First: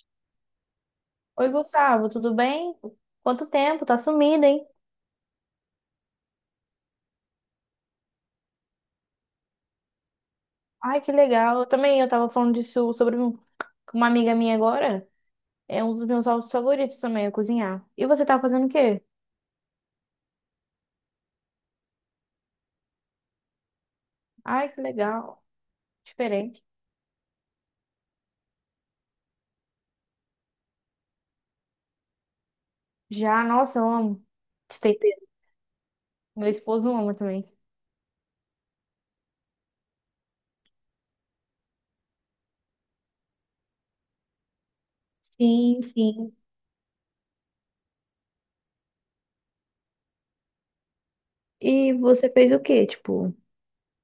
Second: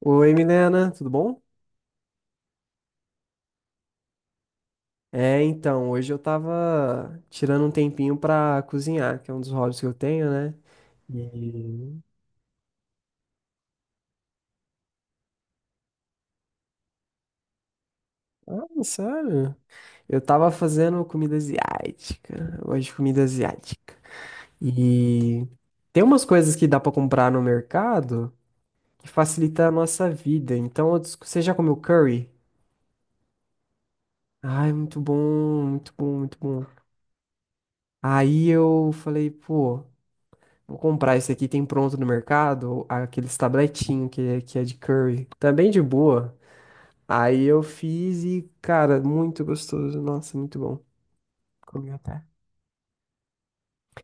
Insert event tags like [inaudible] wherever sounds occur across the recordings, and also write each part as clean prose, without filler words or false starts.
Oi, Milena, tudo bom? Oi, Gustavo, tudo bem? Quanto tempo? Tá sumido, hein? É, então, hoje eu tava tirando um tempinho pra cozinhar, que é um dos hobbies que eu tenho, né? Ai, que legal. Eu E... também, eu tava falando disso sobre um- com uma amiga minha agora. É um dos meus hobbies favoritos também, é cozinhar. E você tá fazendo o Ah, quê? sério? Eu tava fazendo comida asiática, hoje comida asiática. Ai, que legal. E tem umas coisas Diferente. que dá pra comprar no mercado que facilita a nossa vida. Então, você já comeu curry? Já, nossa, eu amo. Ai, De muito tempero. bom, muito bom, muito Meu bom. esposo ama também. Aí eu falei, pô. Vou comprar esse aqui, tem pronto no mercado, aqueles tabletinho que, que é de curry, também de Sim, sim. boa. Aí eu fiz e, cara, muito gostoso. Nossa, muito bom. Comi E até. você fez o quê? Tipo,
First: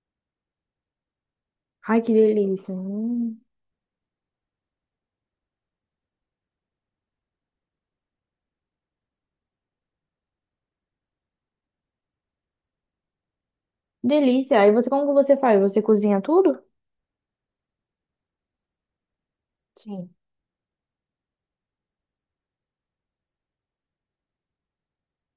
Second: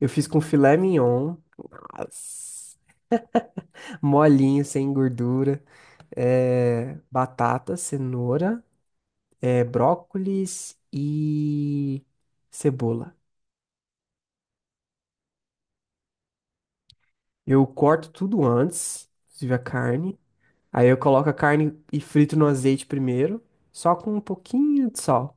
Eu fiz com filé mignon, ai, que delícia. nossa, molinho, sem gordura, é, batata, cenoura, é, brócolis e cebola. Delícia. E você, como que você faz? Você cozinha tudo? Eu corto tudo antes, inclusive a Sim. carne. Aí eu coloco a carne e frito no azeite primeiro, só com um pouquinho de sal.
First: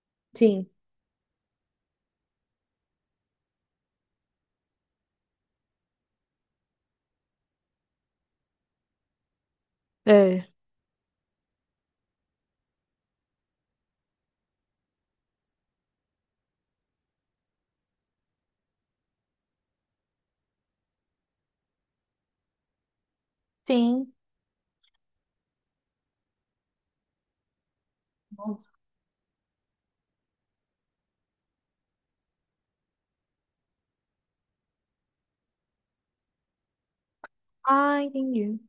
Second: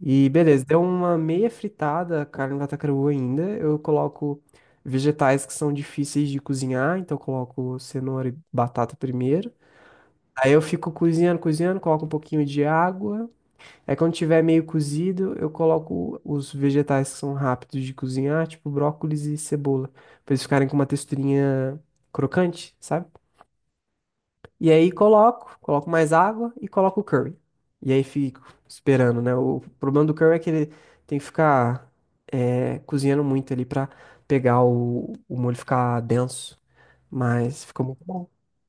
E beleza, Sim. deu uma meia fritada, a carne vai tá crua ainda. Eu coloco vegetais que são difíceis de cozinhar, então eu coloco cenoura e batata primeiro. É. Aí eu fico cozinhando, cozinhando, coloco um pouquinho de água. Aí quando tiver meio cozido, eu coloco os vegetais que são rápidos de cozinhar, tipo brócolis e cebola, pra eles ficarem com uma texturinha crocante, sabe? Sim. E aí coloco, coloco mais água e coloco o curry. E aí fico Nossa. esperando, né? O problema do curry é que ele tem que ficar é, cozinhando muito ali pra pegar o molho ficar denso. Mas ficou Ah, muito bom. entendi.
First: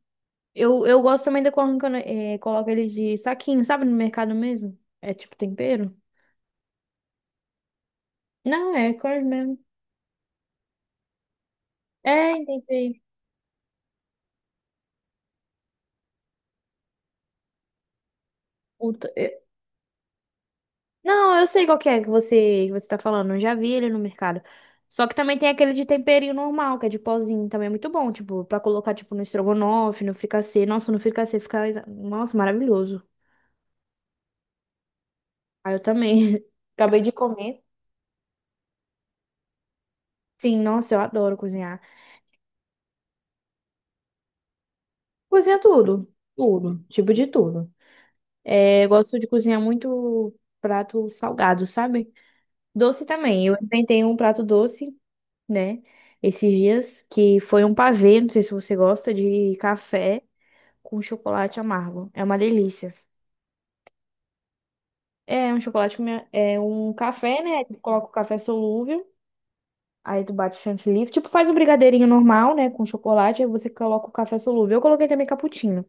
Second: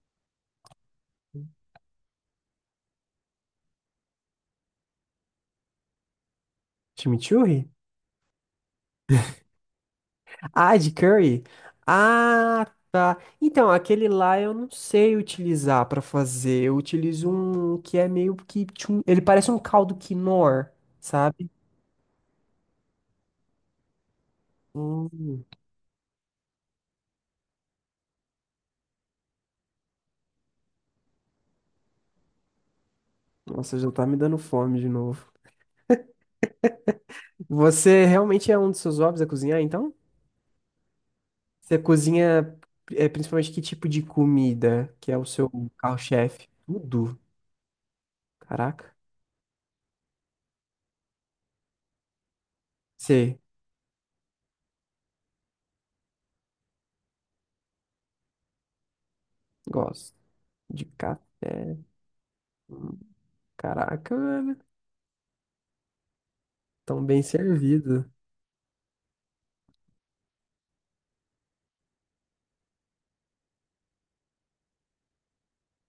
Eu gosto também da quando coloca eles de saquinho, sabe? No mercado mesmo. É tipo tempero? Chimichurri? Não, é corn mesmo. Ah, de curry? É, Ah, entendi. tá. Então, aquele lá eu não sei utilizar pra fazer. Eu utilizo um que é meio que... Puta, Ele é- parece um caldo quinoa, Não, eu sabe? sei qual que é que você tá falando. Eu já vi ele no mercado. Só que também Hum, tem aquele de temperinho normal, que é de pozinho. Também é muito bom, tipo, pra colocar, tipo, no estrogonofe, no fricassê. Nossa, no Nossa, maravilhoso. nossa, já tá me dando fome de novo. Ah, eu também. [laughs] Acabei de comer. Você realmente é um dos seus hobbies a cozinhar, então? Sim, nossa, eu adoro Você cozinhar. cozinha é, principalmente que tipo de comida que é o seu Cozinha tudo. carro-chefe? Tudo. Tipo Tudo. de tudo. É, eu Caraca. gosto de cozinhar muito prato salgado, sabe? Doce Você também. Eu inventei um prato doce, né? Esses dias, que foi um pavê, não sei se você gosta, de gosta café de com chocolate café? amargo. É uma delícia. Caraca, velho. É um Tão bem café, né? Aí tu coloca servido. o café solúvel, aí tu bate o chantilly. Tipo, faz um brigadeirinho normal, né? Com chocolate, aí você coloca o café solúvel. Eu coloquei também cappuccino,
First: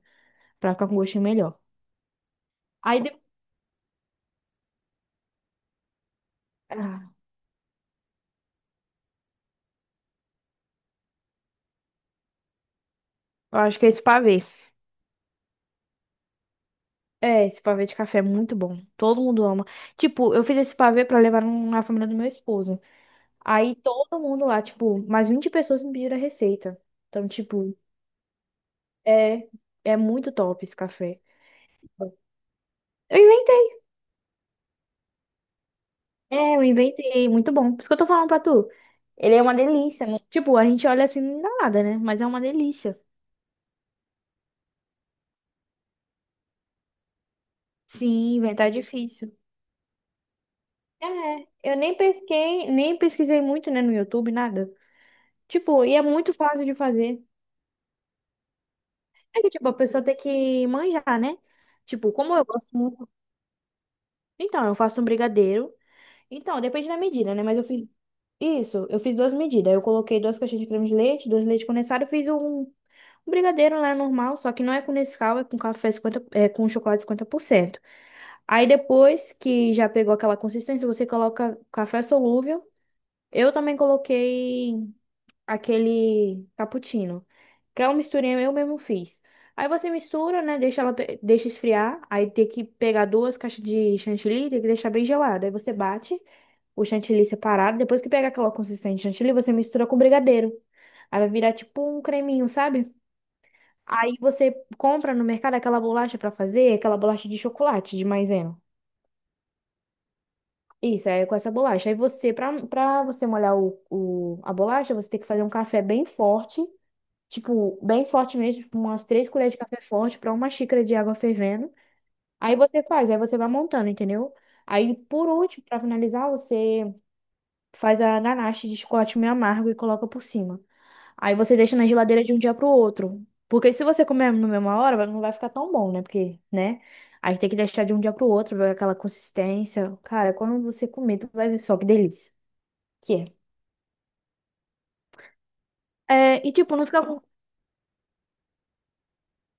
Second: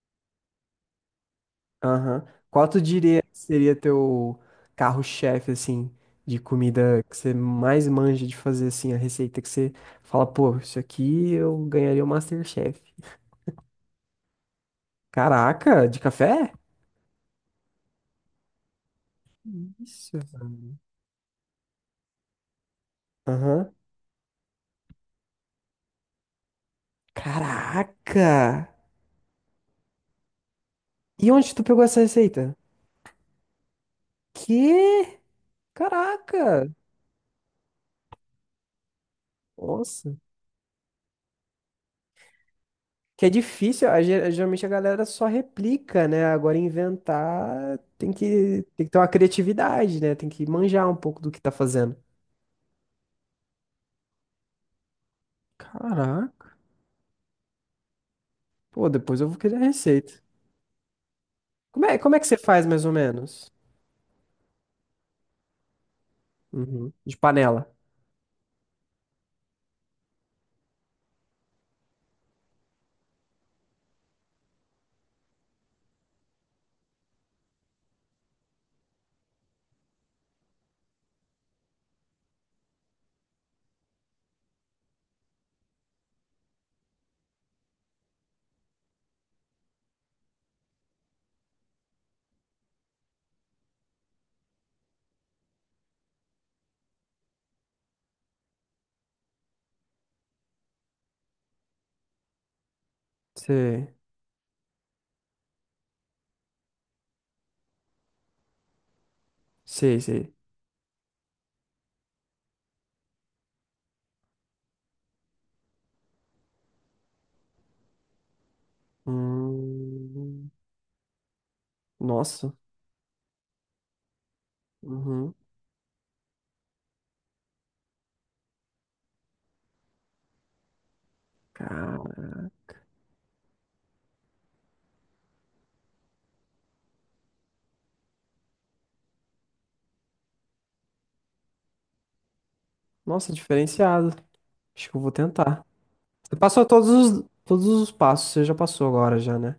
pra ficar com um gostinho melhor. Aham. Qual tu Aí diria depois... que seria teu carro-chefe, assim, de comida que você mais manja de fazer, assim, a receita que você fala, pô, isso aqui eu ganharia o MasterChef. Eu acho que é esse pavê. Caraca, de café? É, esse pavê de café é muito bom. Todo mundo ama. Isso. Tipo, eu fiz esse pavê pra levar na família do meu esposo. Aham. Aí todo mundo lá, tipo, mais 20 pessoas me pediram a receita. Então, tipo, Caraca! é, é muito top esse café. E onde tu pegou essa receita? Eu inventei. Que? É, eu Caraca! inventei. Muito bom. Por isso que eu tô falando pra tu. Ele é uma delícia, Nossa! né? Tipo, a gente olha assim, não dá nada, né? Mas é uma delícia. Que é difícil, geralmente a galera só replica, né? Agora inventar tem Sim, que, inventar é tem que ter uma difícil. criatividade, né? Tem que manjar um pouco do que É, tá eu fazendo. Nem pesquisei muito, né, no YouTube, nada. Tipo, e é muito Caraca! fácil de fazer. Pô, depois eu vou É que, querer a tipo, a pessoa tem receita. que manjar, né? Tipo, Como é que como você eu faz gosto mais ou muito. menos? Então, eu faço um brigadeiro. Então, depende Uhum. da De medida, né? Mas eu panela. fiz isso, eu fiz duas medidas. Eu coloquei duas caixinhas de creme de leite, dois leite condensado, e um brigadeiro lá normal, só que não é com Nescau, é com café 50, é com chocolate 50%. Aí depois que já pegou aquela consistência, você coloca café solúvel. Eu também coloquei aquele cappuccino, que é uma misturinha eu mesmo fiz. Aí você mistura, né? Deixa esfriar. Aí tem que pegar duas caixas de chantilly, tem que deixar bem gelado. Aí você bate o chantilly separado. Depois que pega aquela consistência de chantilly, você mistura com brigadeiro. Aí vai virar tipo um creminho, sabe? Sei, Aí você compra no mercado aquela bolacha pra fazer, aquela bolacha de chocolate, de maisena. sei, sei. Isso, aí é com essa bolacha. Aí pra você molhar a bolacha, você tem que fazer um café bem forte, tipo, bem forte mesmo, tipo, umas 3 colheres de café forte para uma Hum, xícara de água fervendo. nossa. Aí você vai montando, entendeu? Aí, por Uhum. último, para finalizar, você faz a ganache de chocolate meio amargo e coloca por cima. Aí você deixa na Cara, geladeira de um dia pro outro. Porque se você comer na mesma hora, não vai ficar tão bom, né? Porque, né? Aí tem que deixar de um dia pro outro, vai aquela consistência. Cara, quando você comer, tu vai ver só que delícia que é. nossa, diferenciado. Acho que eu vou tentar. Você É, e passou tipo, não todos fica. os, todos os passos, você já passou agora já, né?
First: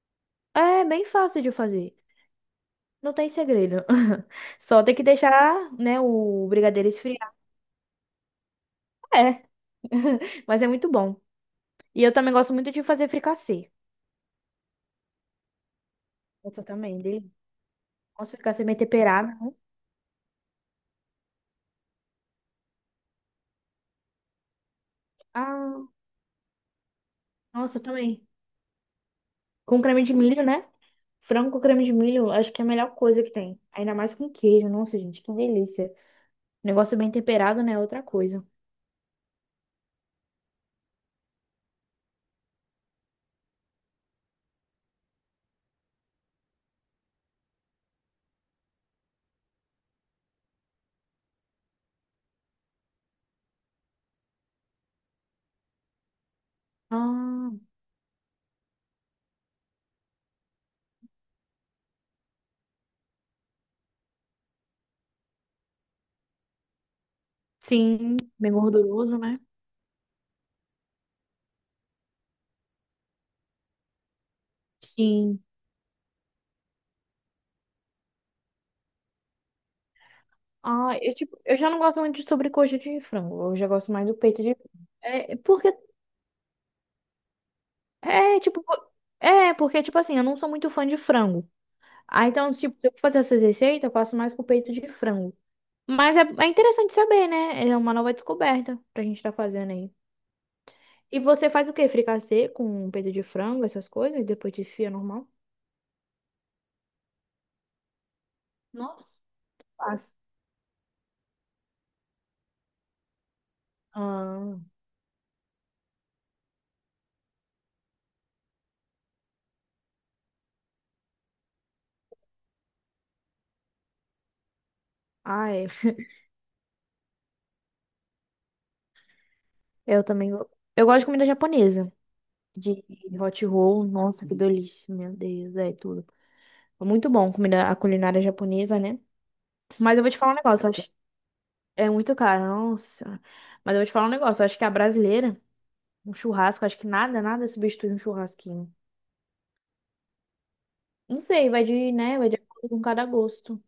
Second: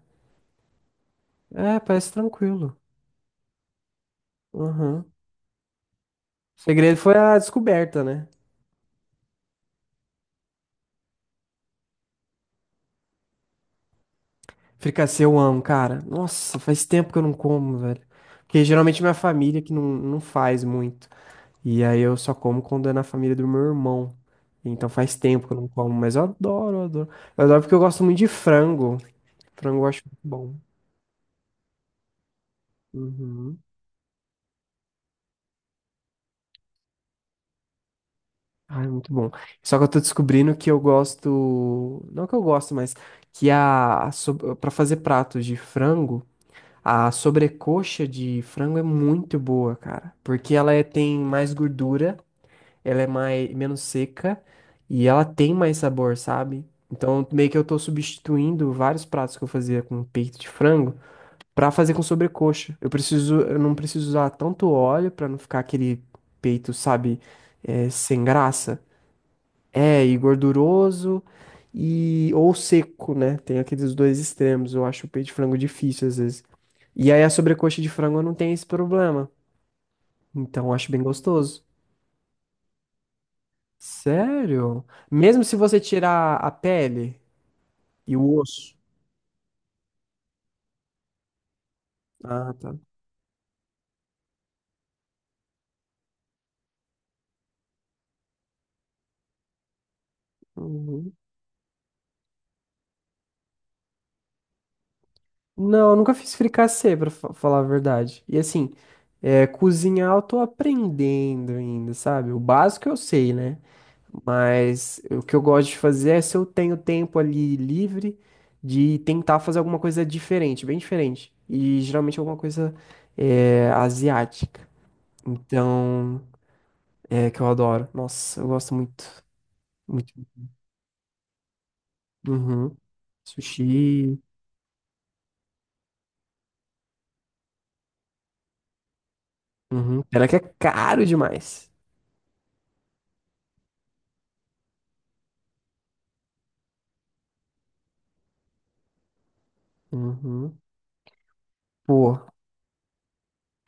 É bem fácil de É, fazer. parece tranquilo. Não tem segredo. [laughs] Só tem Uhum. que O deixar, né, o brigadeiro segredo foi esfriar. a descoberta, né? É, mas é muito bom. E eu também gosto muito de fazer fricassê. Fricassê eu amo, cara. Nossa, Nossa, faz também, tempo que eu dele. não como, velho. Nossa, Porque fricassê bem geralmente minha temperado, né? família que não faz muito. E aí eu só como quando é na família do meu irmão. Então faz tempo que eu não Ah, como, mas eu adoro, eu adoro. Eu adoro porque eu nossa, gosto muito também. de frango. Frango Com eu acho creme de muito milho, bom. né? Frango com creme de milho, acho que é a melhor coisa que Uhum. tem. Ainda mais com queijo. Nossa, gente, que delícia. Negócio bem temperado, né? É outra coisa. Ai, muito bom. Só que eu tô descobrindo que eu gosto, não que eu gosto, mas que a, para fazer pratos de frango, a sobrecoxa de frango é muito boa, cara, porque tem mais gordura, ela é mais menos seca e ela tem mais sabor, sabe? Então, meio Ah, que eu tô substituindo vários pratos que eu fazia com peito de frango pra fazer com sobrecoxa. Eu preciso, eu não preciso usar tanto óleo pra não ficar aquele peito, sabe, sim. sem Bem graça. gorduroso, né? É, e gorduroso e ou seco, né? Tem aqueles dois extremos. Eu acho o peito de Sim. frango difícil às vezes. E aí a sobrecoxa de frango não tem esse problema. Então eu acho Ah, bem eu, tipo, eu gostoso. já não gosto muito de sobrecoxa de frango. Eu já gosto mais do peito de Sério? é, Mesmo se porque você tirar a pele e o É, tipo, osso. é, porque, tipo assim, eu não sou muito fã de frango. Ah, então, Ah, tipo, tá. se eu fazer essas receitas, eu faço mais com peito de frango. Mas é, é interessante saber, né? É uma nova descoberta pra gente tá fazendo aí. Uhum. E você faz o quê? Fricassê com peito de frango, essas coisas, e depois desfia normal? Não, eu nunca fiz fricassê, falar a verdade. E assim, Nossa. é, Faz. cozinhar eu tô aprendendo ainda, sabe? O básico eu sei, né? Ah, Mas o que eu gosto de fazer é se eu tenho tempo ali livre de tentar fazer alguma coisa diferente, bem diferente. E geralmente é alguma coisa é, asiática. ah, é. Então, é que eu adoro. Nossa, eu gosto muito, Eu muito. também. Eu gosto de comida japonesa. Uhum. De hot roll. Sushi. Nossa, que delícia. Meu Deus, é tudo. É muito bom comida, a culinária japonesa, né? Mas Uhum. eu vou te Pena falar um que é negócio. caro demais. É muito caro, nossa. Mas eu vou te falar um negócio, eu acho que a brasileira, um churrasco, acho que nada, nada substitui um churrasquinho. Uhum. Não sei, vai de, Pô, né, vai de acordo com cada gosto.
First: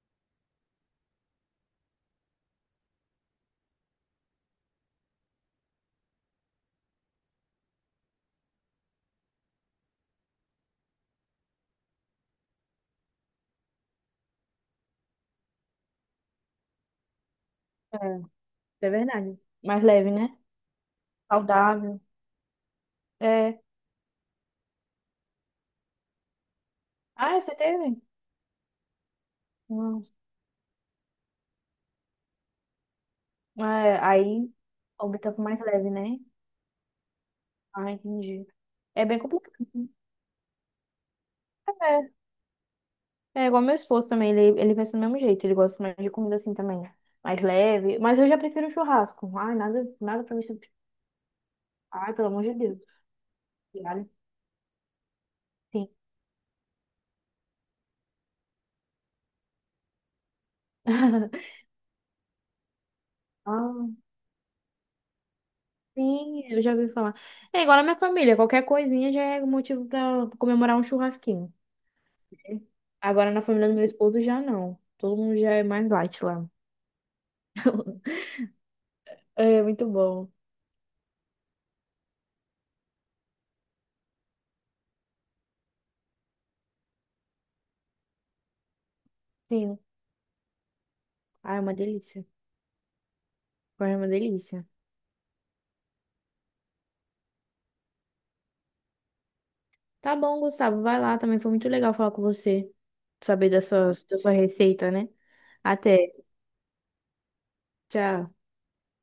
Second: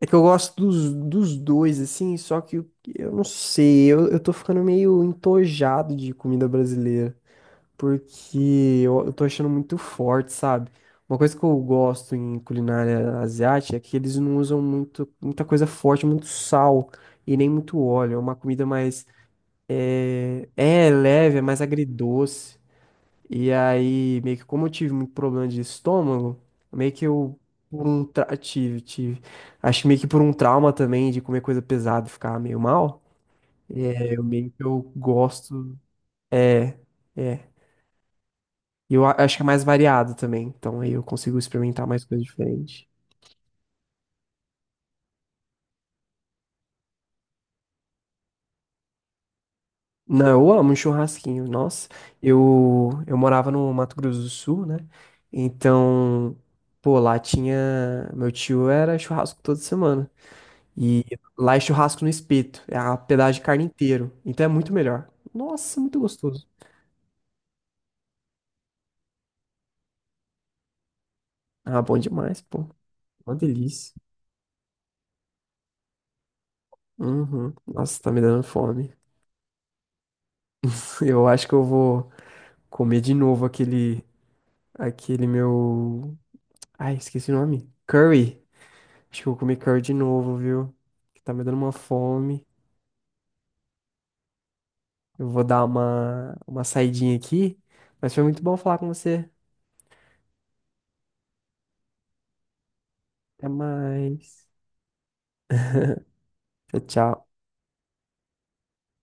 é que eu gosto dos, dos dois, assim, só que eu não sei, eu tô ficando meio entojado de comida brasileira. Porque eu tô achando muito forte, sabe? Uma coisa que eu gosto em culinária asiática é que eles não usam muita coisa forte, muito sal e nem muito É, óleo. É isso uma comida é mais, verdade. Mais leve, né? é, é leve, é mais Saudável. agridoce. E É. aí, meio que como eu tive muito problema de estômago, meio que eu Ah, você teve? Tive, tive. Acho que meio que Nossa. por um trauma também de comer coisa pesada e ficar meio mal. É, É, eu meio aí que eu opta por mais gosto. leve, né? É. É. Ah, entendi. E É bem acho que é complicado, mais né? variado também. Então aí eu consigo experimentar mais coisas diferentes. É, é igual meu esposo também, ele pensa do mesmo jeito, ele gosta mais de comida assim também, mais leve, mas eu já prefiro um churrasco. Ai, nada, nada Não, pra mim, eu sub- amo um churrasquinho. Nossa, ai, pelo amor de Deus. Eu morava no Mato Diário? Grosso do Sul, né? Sim. Então, pô, lá tinha. Meu tio era churrasco toda semana. E [laughs] lá é churrasco no espeto. É a pedaço de carne Ah, inteiro. Então é muito melhor. Nossa, muito sim, gostoso. eu já ouvi falar. É igual na minha família, qualquer coisinha já é motivo pra comemorar um churrasquinho. Ah, bom demais, pô. Agora Uma na família do meu delícia. esposo já não. Todo mundo já é mais light lá. Uhum. Nossa, tá me [laughs] dando fome. É muito bom. [laughs] Eu acho que eu vou comer de novo aquele, aquele meu Ai, esqueci o nome. Curry. Acho que eu vou comer Sim. curry de novo, viu? Que tá me dando Ah, é uma uma delícia. fome. Foi uma delícia. Eu vou dar uma saidinha aqui. Mas foi muito bom falar com você. Tá bom, Gustavo, vai lá também. Foi muito legal falar com você. Até Saber da sua mais. receita, né? Até. [laughs] Tchau, tchau. Tchau.